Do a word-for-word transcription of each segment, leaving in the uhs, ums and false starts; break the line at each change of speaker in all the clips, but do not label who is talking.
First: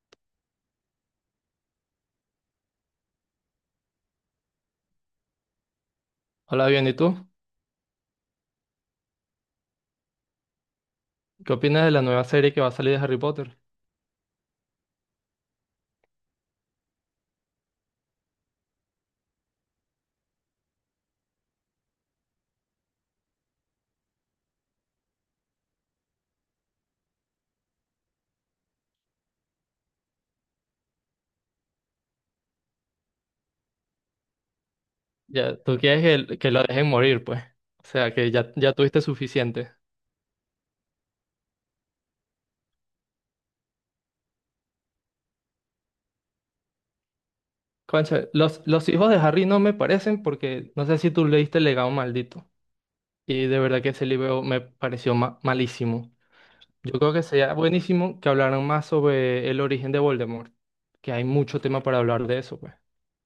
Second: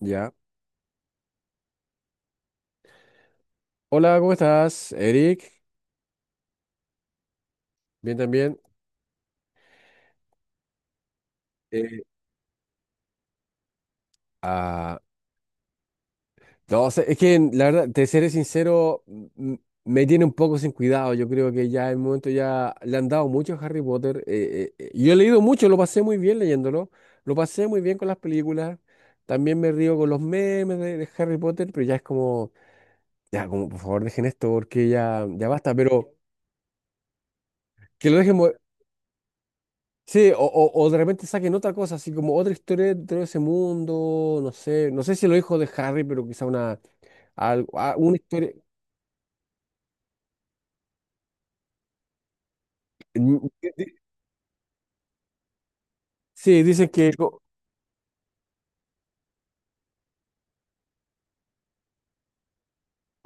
Ya. Hola, ¿cómo estás, Eric?
Hola, bien, ¿y tú?
Bien también.
¿Qué opinas de la
Eh,
nueva serie que va a salir de Harry Potter?
ah, no, o sea, es que la verdad, te seré sincero, m- m- me tiene un poco sin cuidado. Yo creo que ya en el momento ya le han dado mucho a Harry Potter. Eh, eh, eh, yo he leído mucho, lo pasé muy bien leyéndolo. Lo pasé muy bien con las películas. También me río con los memes de, de Harry Potter, pero ya es como, ya, como, por favor, dejen esto porque ya, ya
Ya,
basta.
tú quieres
Pero
que, el- que lo dejen morir, pues. O
que
sea,
lo
que
dejen.
ya, ya tuviste suficiente.
Sí, o, o, o de repente saquen otra cosa, así como otra historia dentro de ese mundo, no sé, no sé si lo dijo de Harry, pero quizá una, algo, ah, una
Concha,
historia.
los, los hijos de Harry no me parecen porque no sé si tú leíste El legado maldito.
Mm,
Y de
di-
verdad que
di-
ese libro me pareció ma- malísimo.
Sí, dicen
Yo
que.
creo que
co-
sería buenísimo que hablaran más sobre el origen de Voldemort, que hay mucho tema para hablar de eso, pues.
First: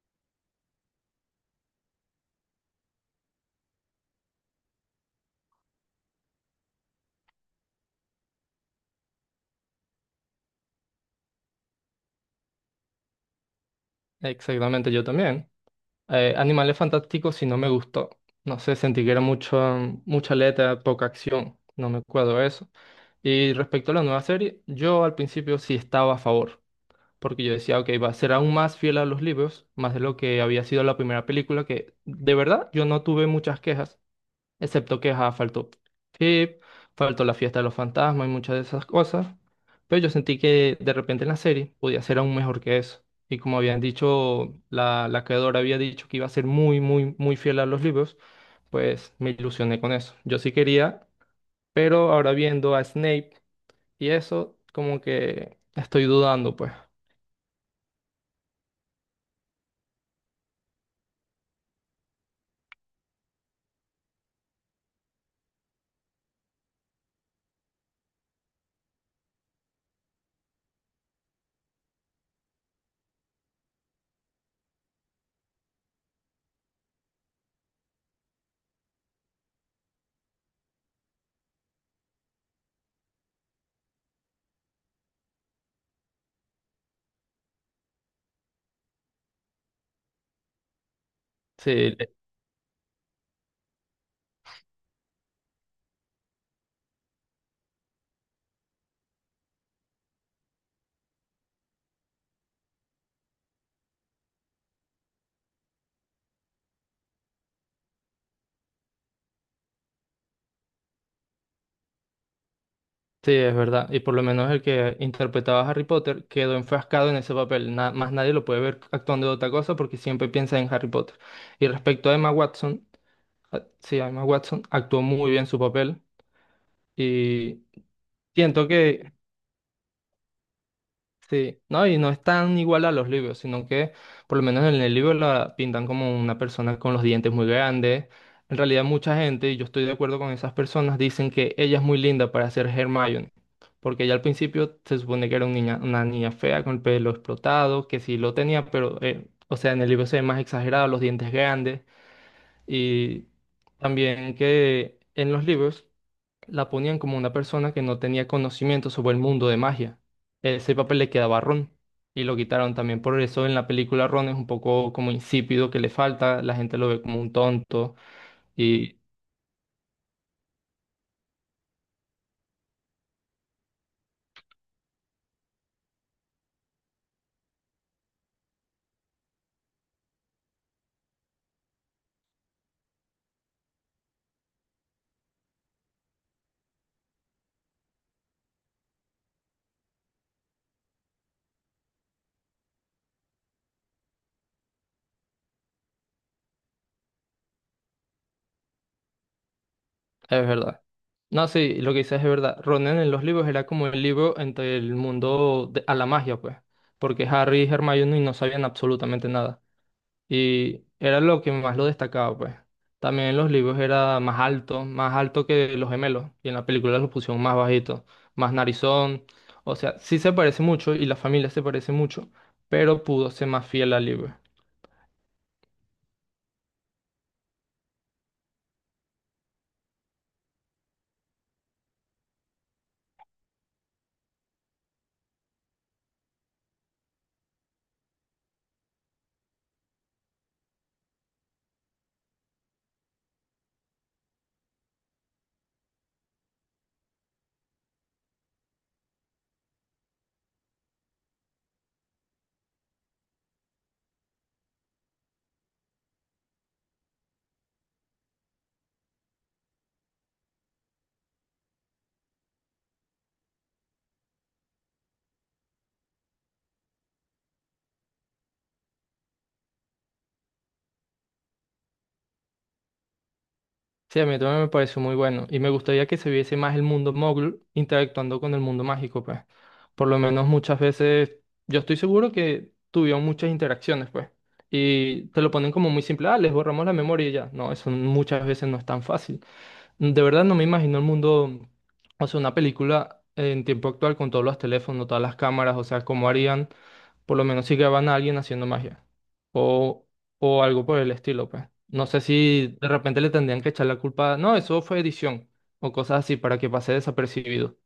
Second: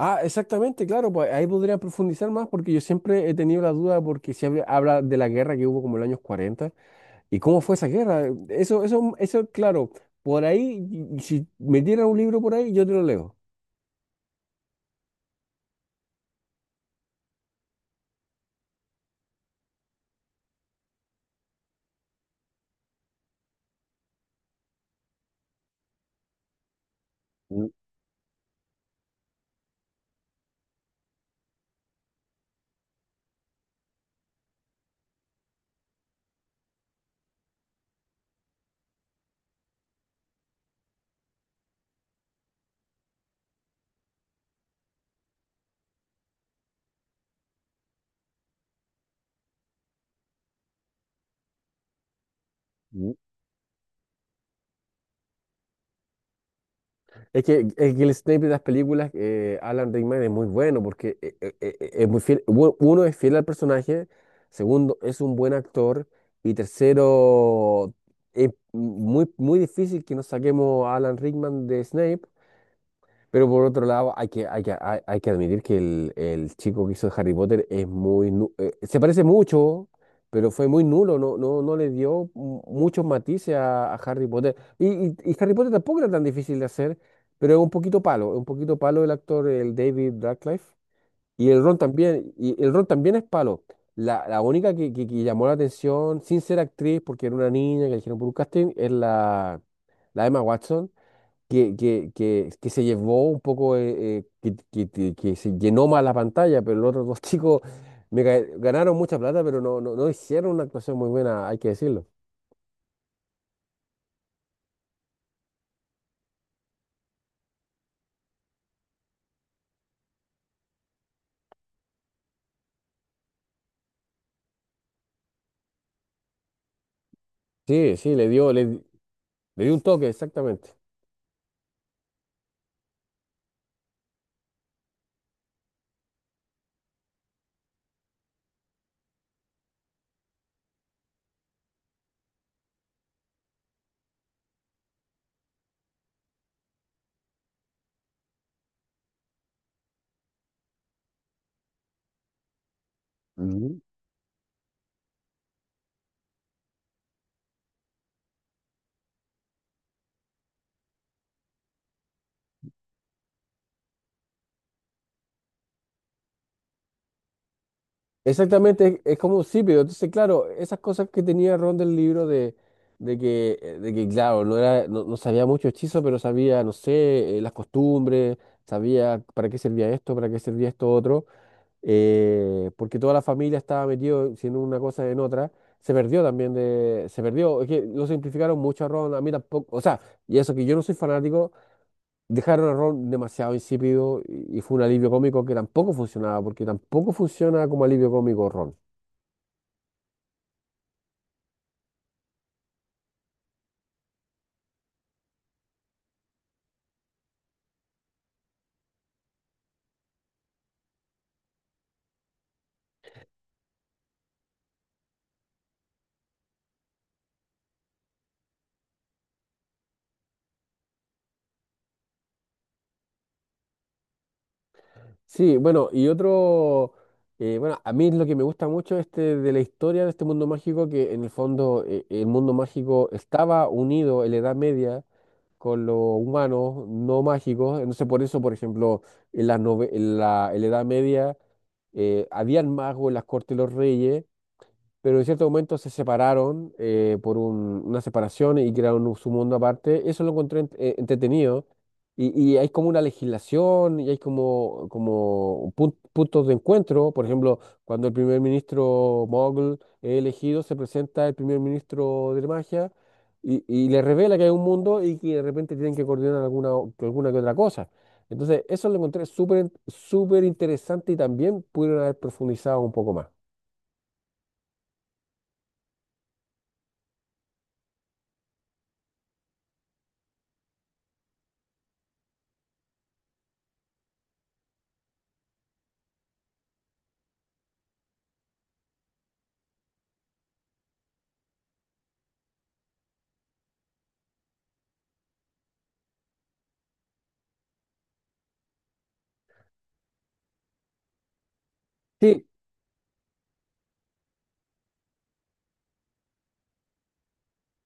Ah, exactamente, claro, pues ahí podría profundizar más porque yo siempre he tenido la duda porque se habla, habla de la guerra que hubo como en los años cuarenta y cómo fue esa guerra. eh, Eso, eso, eso, claro, por ahí, y- y si me dieran un libro por ahí, yo te lo leo.
Exactamente, yo también. Eh, Animales Fantásticos sí no me gustó. No sé, sentí que era mucho, mucha letra, poca acción. No me acuerdo de eso. Y respecto a la nueva serie, yo al principio sí estaba a favor. Porque yo
Mm,
decía, ok, va a ser aún más fiel a los libros, más de lo que había sido la primera película, que de verdad yo no tuve muchas quejas. Excepto que ajá, faltó F I P, faltó la fiesta de los fantasmas y muchas de esas cosas. Pero yo sentí que de repente en la serie podía ser aún mejor que eso. Y como habían dicho, la, la creadora había dicho que iba a ser muy, muy, muy fiel a los libros, pues me ilusioné con eso. Yo sí quería, pero ahora viendo a
mm.
Snape y eso, como que estoy dudando, pues.
Es que, es que el Snape de las películas, eh, Alan Rickman, es muy bueno porque eh, eh, eh, eh, es muy fiel. u- Uno es fiel al personaje, segundo es un buen actor y tercero es muy, muy difícil que nos saquemos a Alan Rickman de Snape, pero por otro lado, hay que, hay que, hay, hay que admitir que el, el chico que hizo Harry Potter es muy, nu- eh, se parece mucho, pero fue muy nulo, no, no, no le dio mu- muchos matices a, a Harry Potter. Y, y, y Harry Potter tampoco era tan difícil de hacer, pero es un poquito palo, es un poquito palo el actor, el David Radcliffe. Y el Ron
Sí,
también, y el Ron también es palo. La, la única que, que, que llamó la atención, sin ser actriz, porque era una niña que eligieron por un casting, es la, la Emma Watson que, que, que, que se llevó un poco, eh, eh, que, que- que- que se llenó más la pantalla, pero los otros dos chicos me ga- ganaron mucha plata, pero no, no, no hicieron una actuación muy buena, hay que decirlo.
sí, es verdad. Y por lo menos el que interpretaba a Harry Potter quedó enfrascado en ese papel. Na- más nadie lo puede ver actuando de otra cosa porque siempre piensa en Harry Potter. Y respecto a Emma Watson, a- sí, a Emma Watson actuó muy bien su papel y
Sí, sí, le dio, le,
siento que
le dio un toque, exactamente.
sí, no, y no es tan igual a los libros, sino que por lo menos en el libro la pintan como una persona con los dientes muy grandes. En realidad mucha gente, y yo estoy de acuerdo con esas personas, dicen que ella es muy linda para ser Hermione, porque ella al principio se supone que era un niña- una niña fea con el pelo explotado, que sí lo tenía, pero, eh, o sea, en el libro se ve más exagerado, los dientes grandes, y
Ujú.
también que en los libros la ponían como una persona que no tenía conocimiento sobre el mundo de magia. Ese papel le quedaba a Ron y lo quitaron también. Por eso en la película Ron es un poco como insípido, que le falta, la gente lo ve como un tonto
Exactamente,
y
es, es como sí, pero entonces, claro, esas cosas que tenía Ron del libro de, de que, eh, de que, claro, no era, no, no sabía mucho hechizo, pero sabía, no sé, eh, las costumbres, sabía para qué servía esto, para qué servía esto otro. Eh, porque toda la familia estaba metido, si en una cosa, en otra. Se perdió también de, se perdió, es que lo simplificaron mucho a Ron, a mí tampoco, o sea, y eso que yo no soy fanático, dejaron a Ron demasiado insípido y, y fue un alivio cómico que tampoco funcionaba, porque tampoco funciona como alivio cómico Ron.
es verdad. No, sí, lo que dices es verdad. Ron en los libros era como el libro entre el mundo de- a la magia, pues, porque Harry y Hermione no sabían absolutamente nada. Y era lo que más lo destacaba, pues. También en los libros era más alto, más alto que los gemelos. Y en la película lo pusieron más bajito, más narizón. O sea, sí se parece mucho y la familia se parece mucho, pero pudo ser más fiel al libro.
Sí, bueno, y otro, eh, bueno, a mí lo que me gusta mucho este de la historia de este mundo mágico, que en el fondo eh, el mundo mágico estaba unido en la Edad Media con los humanos no mágicos. Entonces, por eso, por ejemplo, en la, en la, en la Edad Media eh, habían magos en las cortes de los reyes, pero en cierto momento se separaron, eh, por un- una separación y crearon un- su mundo aparte. Eso lo encontré ent- eh, entretenido. Y, y hay como una legislación y hay como, como pun- puntos de encuentro. Por ejemplo, cuando el primer ministro Mogul es elegido, se presenta el primer ministro de magia y, y le revela que hay un mundo y que de repente tienen que coordinar alguna, o- alguna que otra cosa. Entonces, eso lo encontré súper, súper interesante y también pudieron haber profundizado un poco más.
Sí, a mí también me pareció muy bueno. Y me gustaría que se viese más el mundo mogul interactuando con el mundo mágico, pues. Por lo menos muchas veces, yo estoy seguro que tuvieron muchas interacciones, pues. Y te lo ponen como muy simple, ah, les borramos la memoria y ya. No, eso muchas veces no es tan fácil. De verdad no me imagino el mundo, o sea, una película en tiempo actual con todos los teléfonos, todas las cámaras, o sea, cómo harían, por lo menos si graban a alguien haciendo magia o, o algo por el estilo, pues. No sé
Sí.
si de repente le tendrían que echar la culpa, no, eso fue edición o cosas así para que pase desapercibido.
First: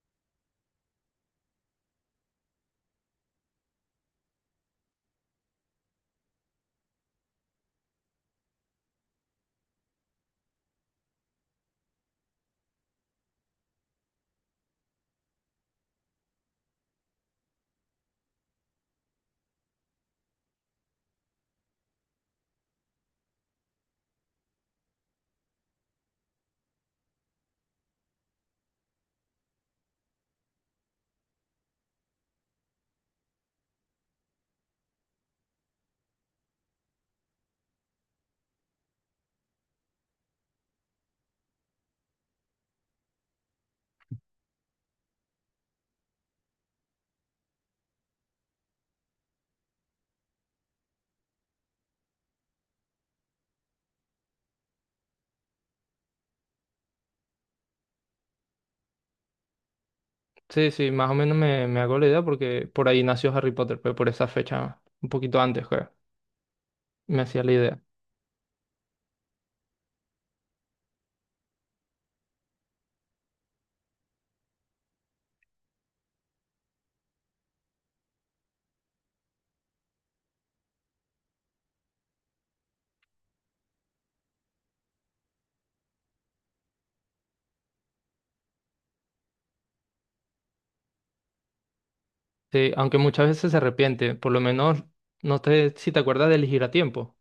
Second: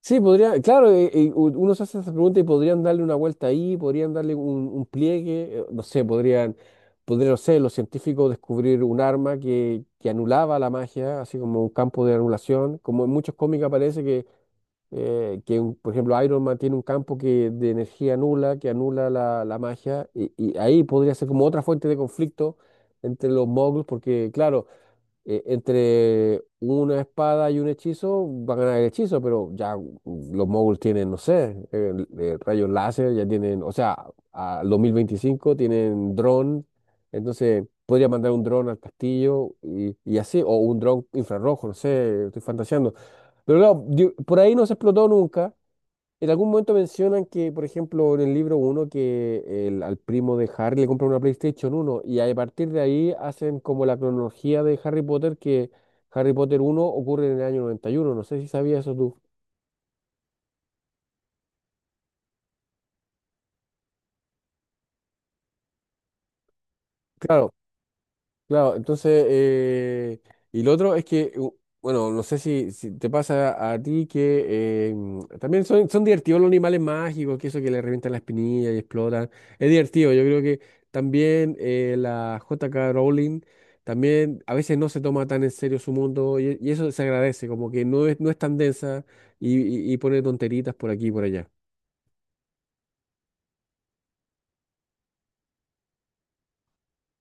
Sí, podría, claro, eh, eh, u- uno se hace esa pregunta y podrían darle una vuelta ahí, podrían darle un, un pliegue, eh, no sé, podrían, podrían, no sé, los científicos descubrir un arma que, que anulaba la magia, así como un campo de anulación, como en muchos cómics aparece que, eh, que un- por ejemplo, Iron Man tiene un campo que, de energía nula, que anula la, la magia, y, y ahí podría ser como otra fuente de conflicto entre los moguls, porque claro, eh, entre una espada y un hechizo, va a ganar el hechizo, pero ya mm, los moguls tienen, no sé, eh, eh, rayos láser, ya tienen, o sea, al dos mil veinticinco tienen dron, entonces podría mandar un dron al castillo y, y así, o un dron infrarrojo, no sé, estoy fantaseando. Pero claro, di- por ahí no se explotó nunca. En algún momento mencionan que, por ejemplo, en el libro uno que el, al primo de Harry le compra una PlayStation uno y a partir de ahí hacen como la cronología de Harry Potter, que Harry Potter uno ocurre en el año noventa y uno. No sé si sabías eso tú.
Sí, sí, más o menos me, me hago la idea porque por ahí nació Harry Potter, pero por esa fecha, un poquito antes, pues, me hacía la
Claro.
idea.
Claro, entonces, eh, y lo otro es que, u- bueno, no sé si, si te pasa a ti que eh, mm, también son, son divertidos los animales mágicos, que eso que le revientan la espinilla y explotan. Es divertido, yo creo que también eh, la J K. Rowling también a veces no se toma tan en serio su mundo y, y eso se agradece, como que no es, no es tan densa y, y, y pone tonteritas por aquí y por allá.
Sí, aunque muchas veces se arrepiente, por lo menos no te, si te acuerdas de elegir a tiempo.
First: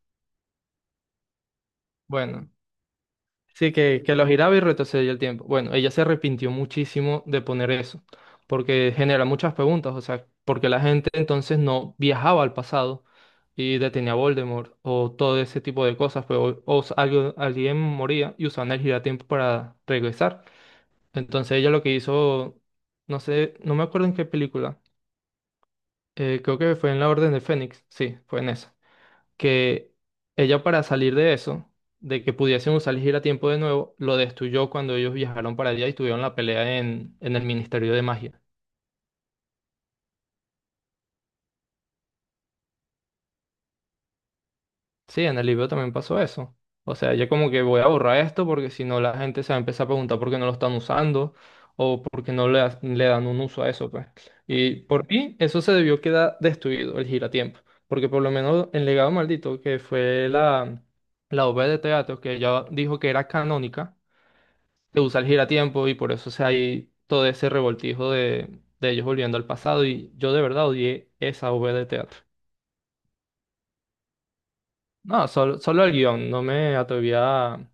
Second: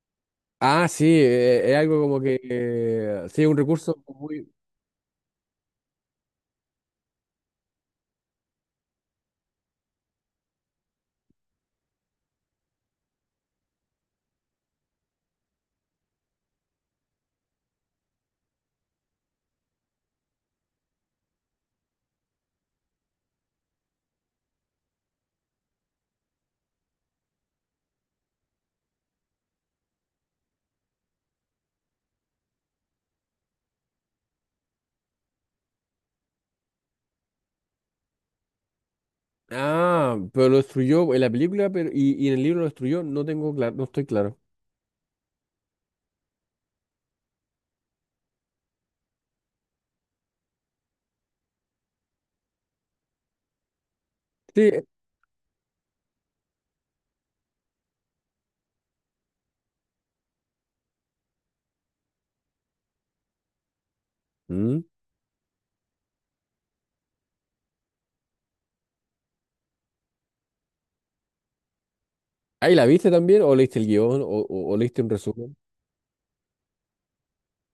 Ah, sí, eh, es algo como que,
Bueno,
eh, sí, un
sí, que,
recurso
que lo
muy.
giraba y retrocedía el tiempo. Bueno, ella se arrepintió muchísimo de poner eso, porque genera muchas preguntas, o sea, porque la gente entonces no viajaba al pasado y detenía a Voldemort o todo ese tipo de cosas, pero o, s- algo- alguien moría y usaban el giratiempo para regresar. Entonces ella lo que hizo, no sé, no me acuerdo en qué película, eh, creo que fue en La Orden de Fénix, sí, fue en esa que ella para salir de eso, de que pudiesen usar el giratiempo de nuevo, lo destruyó cuando ellos viajaron para allá y tuvieron la pelea en, en el Ministerio de Magia.
Ah, pero lo destruyó en la película pero, y, y en el libro lo destruyó. No tengo claro, no estoy claro.
Sí, en el libro también pasó eso. O sea, ella como que voy a borrar esto porque si no la gente se va a empezar a preguntar por qué no lo están usando o por qué no le, ha- le dan un uso a eso, pues.
Sí.
Y por mí, eso se debió quedar destruido, el giratiempo. Porque por lo menos el legado maldito, que fue la, la obra de teatro que ella dijo que era canónica,
Mm.
que usa el giratiempo y por eso se hay todo ese revoltijo de, de ellos volviendo al pasado y yo de verdad odié esa V de teatro.
¿Ahí la viste también? ¿O leíste el guión? ¿O, o- o leíste un
No,
resumen?
solo, solo el guión, no me atrevía a,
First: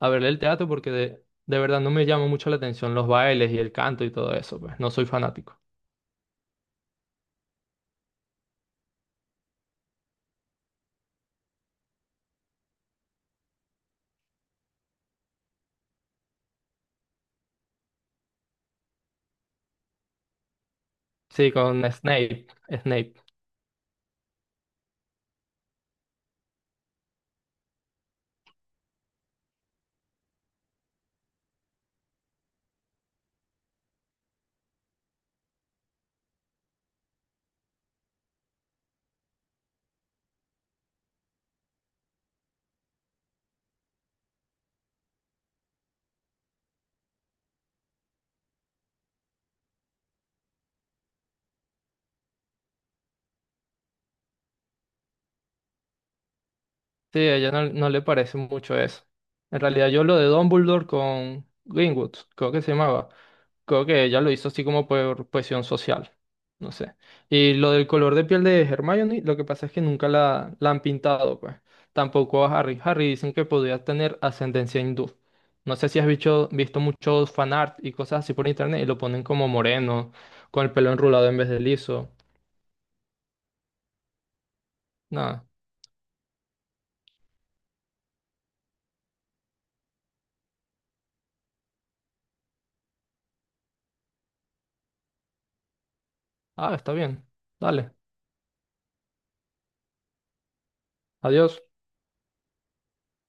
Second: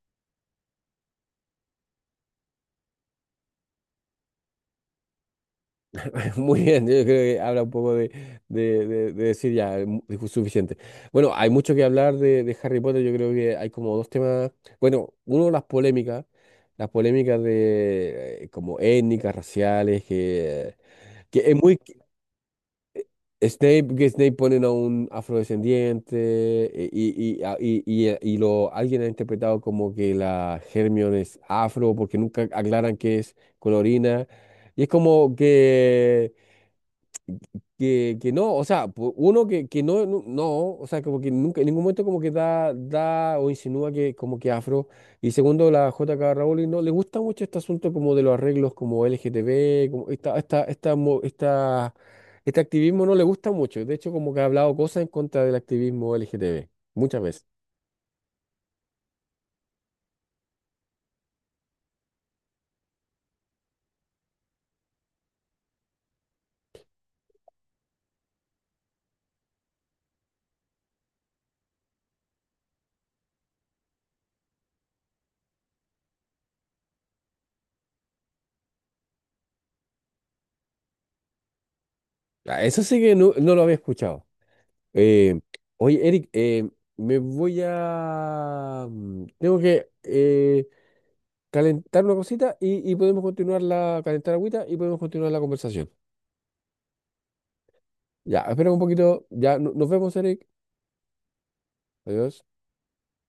a verle el teatro porque de, de verdad no me llama mucho la atención los bailes y el canto y todo eso, pues no soy fanático.
Muy bien, yo creo que habla un poco de, de- de- de decir ya, mu- dijo suficiente. Bueno, hay mucho que hablar de, de Harry Potter. Yo creo que hay como dos temas. Bueno, uno, las polémicas. Las polémicas de eh, como étnicas, raciales, que, que
Sí,
es muy,
con Snape, Snape.
Snape, que Snape ponen a un afrodescendiente eh, y, y, a- y- y, eh, y lo, alguien ha interpretado como que la Hermione es afro porque nunca aclaran que es colorina. Y es como que que, que no, o sea, pu- uno que, que no, no, no, o sea, como que nunca, en ningún momento como que da, da o insinúa que como que afro, y segundo, la J K Rowling no le gusta mucho este asunto como de los arreglos como L G L G T B, como esta, esta, esta, mo- esta, este activismo no le gusta mucho, de hecho como que ha hablado cosas en contra del activismo L G T B
Sí,
muchas
a
veces.
ella no, no le parece mucho eso. En realidad yo lo de Dumbledore con Greenwood, creo que se llamaba, creo que ella lo hizo así como por presión social, no sé. Y lo del color de piel de Hermione, lo que pasa es que nunca la, la han pintado, pues. Tampoco a Harry. Harry dicen que podría tener ascendencia hindú. No sé si has visto, visto muchos fanart y cosas así por internet y lo ponen como moreno, con el pelo enrulado en vez de liso.
Ah, eso sí que no, no lo había escuchado. Eh,
Nada.
oye, Eric, eh, me voy a. mm, Tengo que. Eh, calentar una cosita y, y podemos continuar la, calentar agüita y podemos continuar la conversación.
Ah, está bien. Dale.
Ya, espera un poquito. Ya, no- nos vemos, Eric.
Adiós.
Adiós.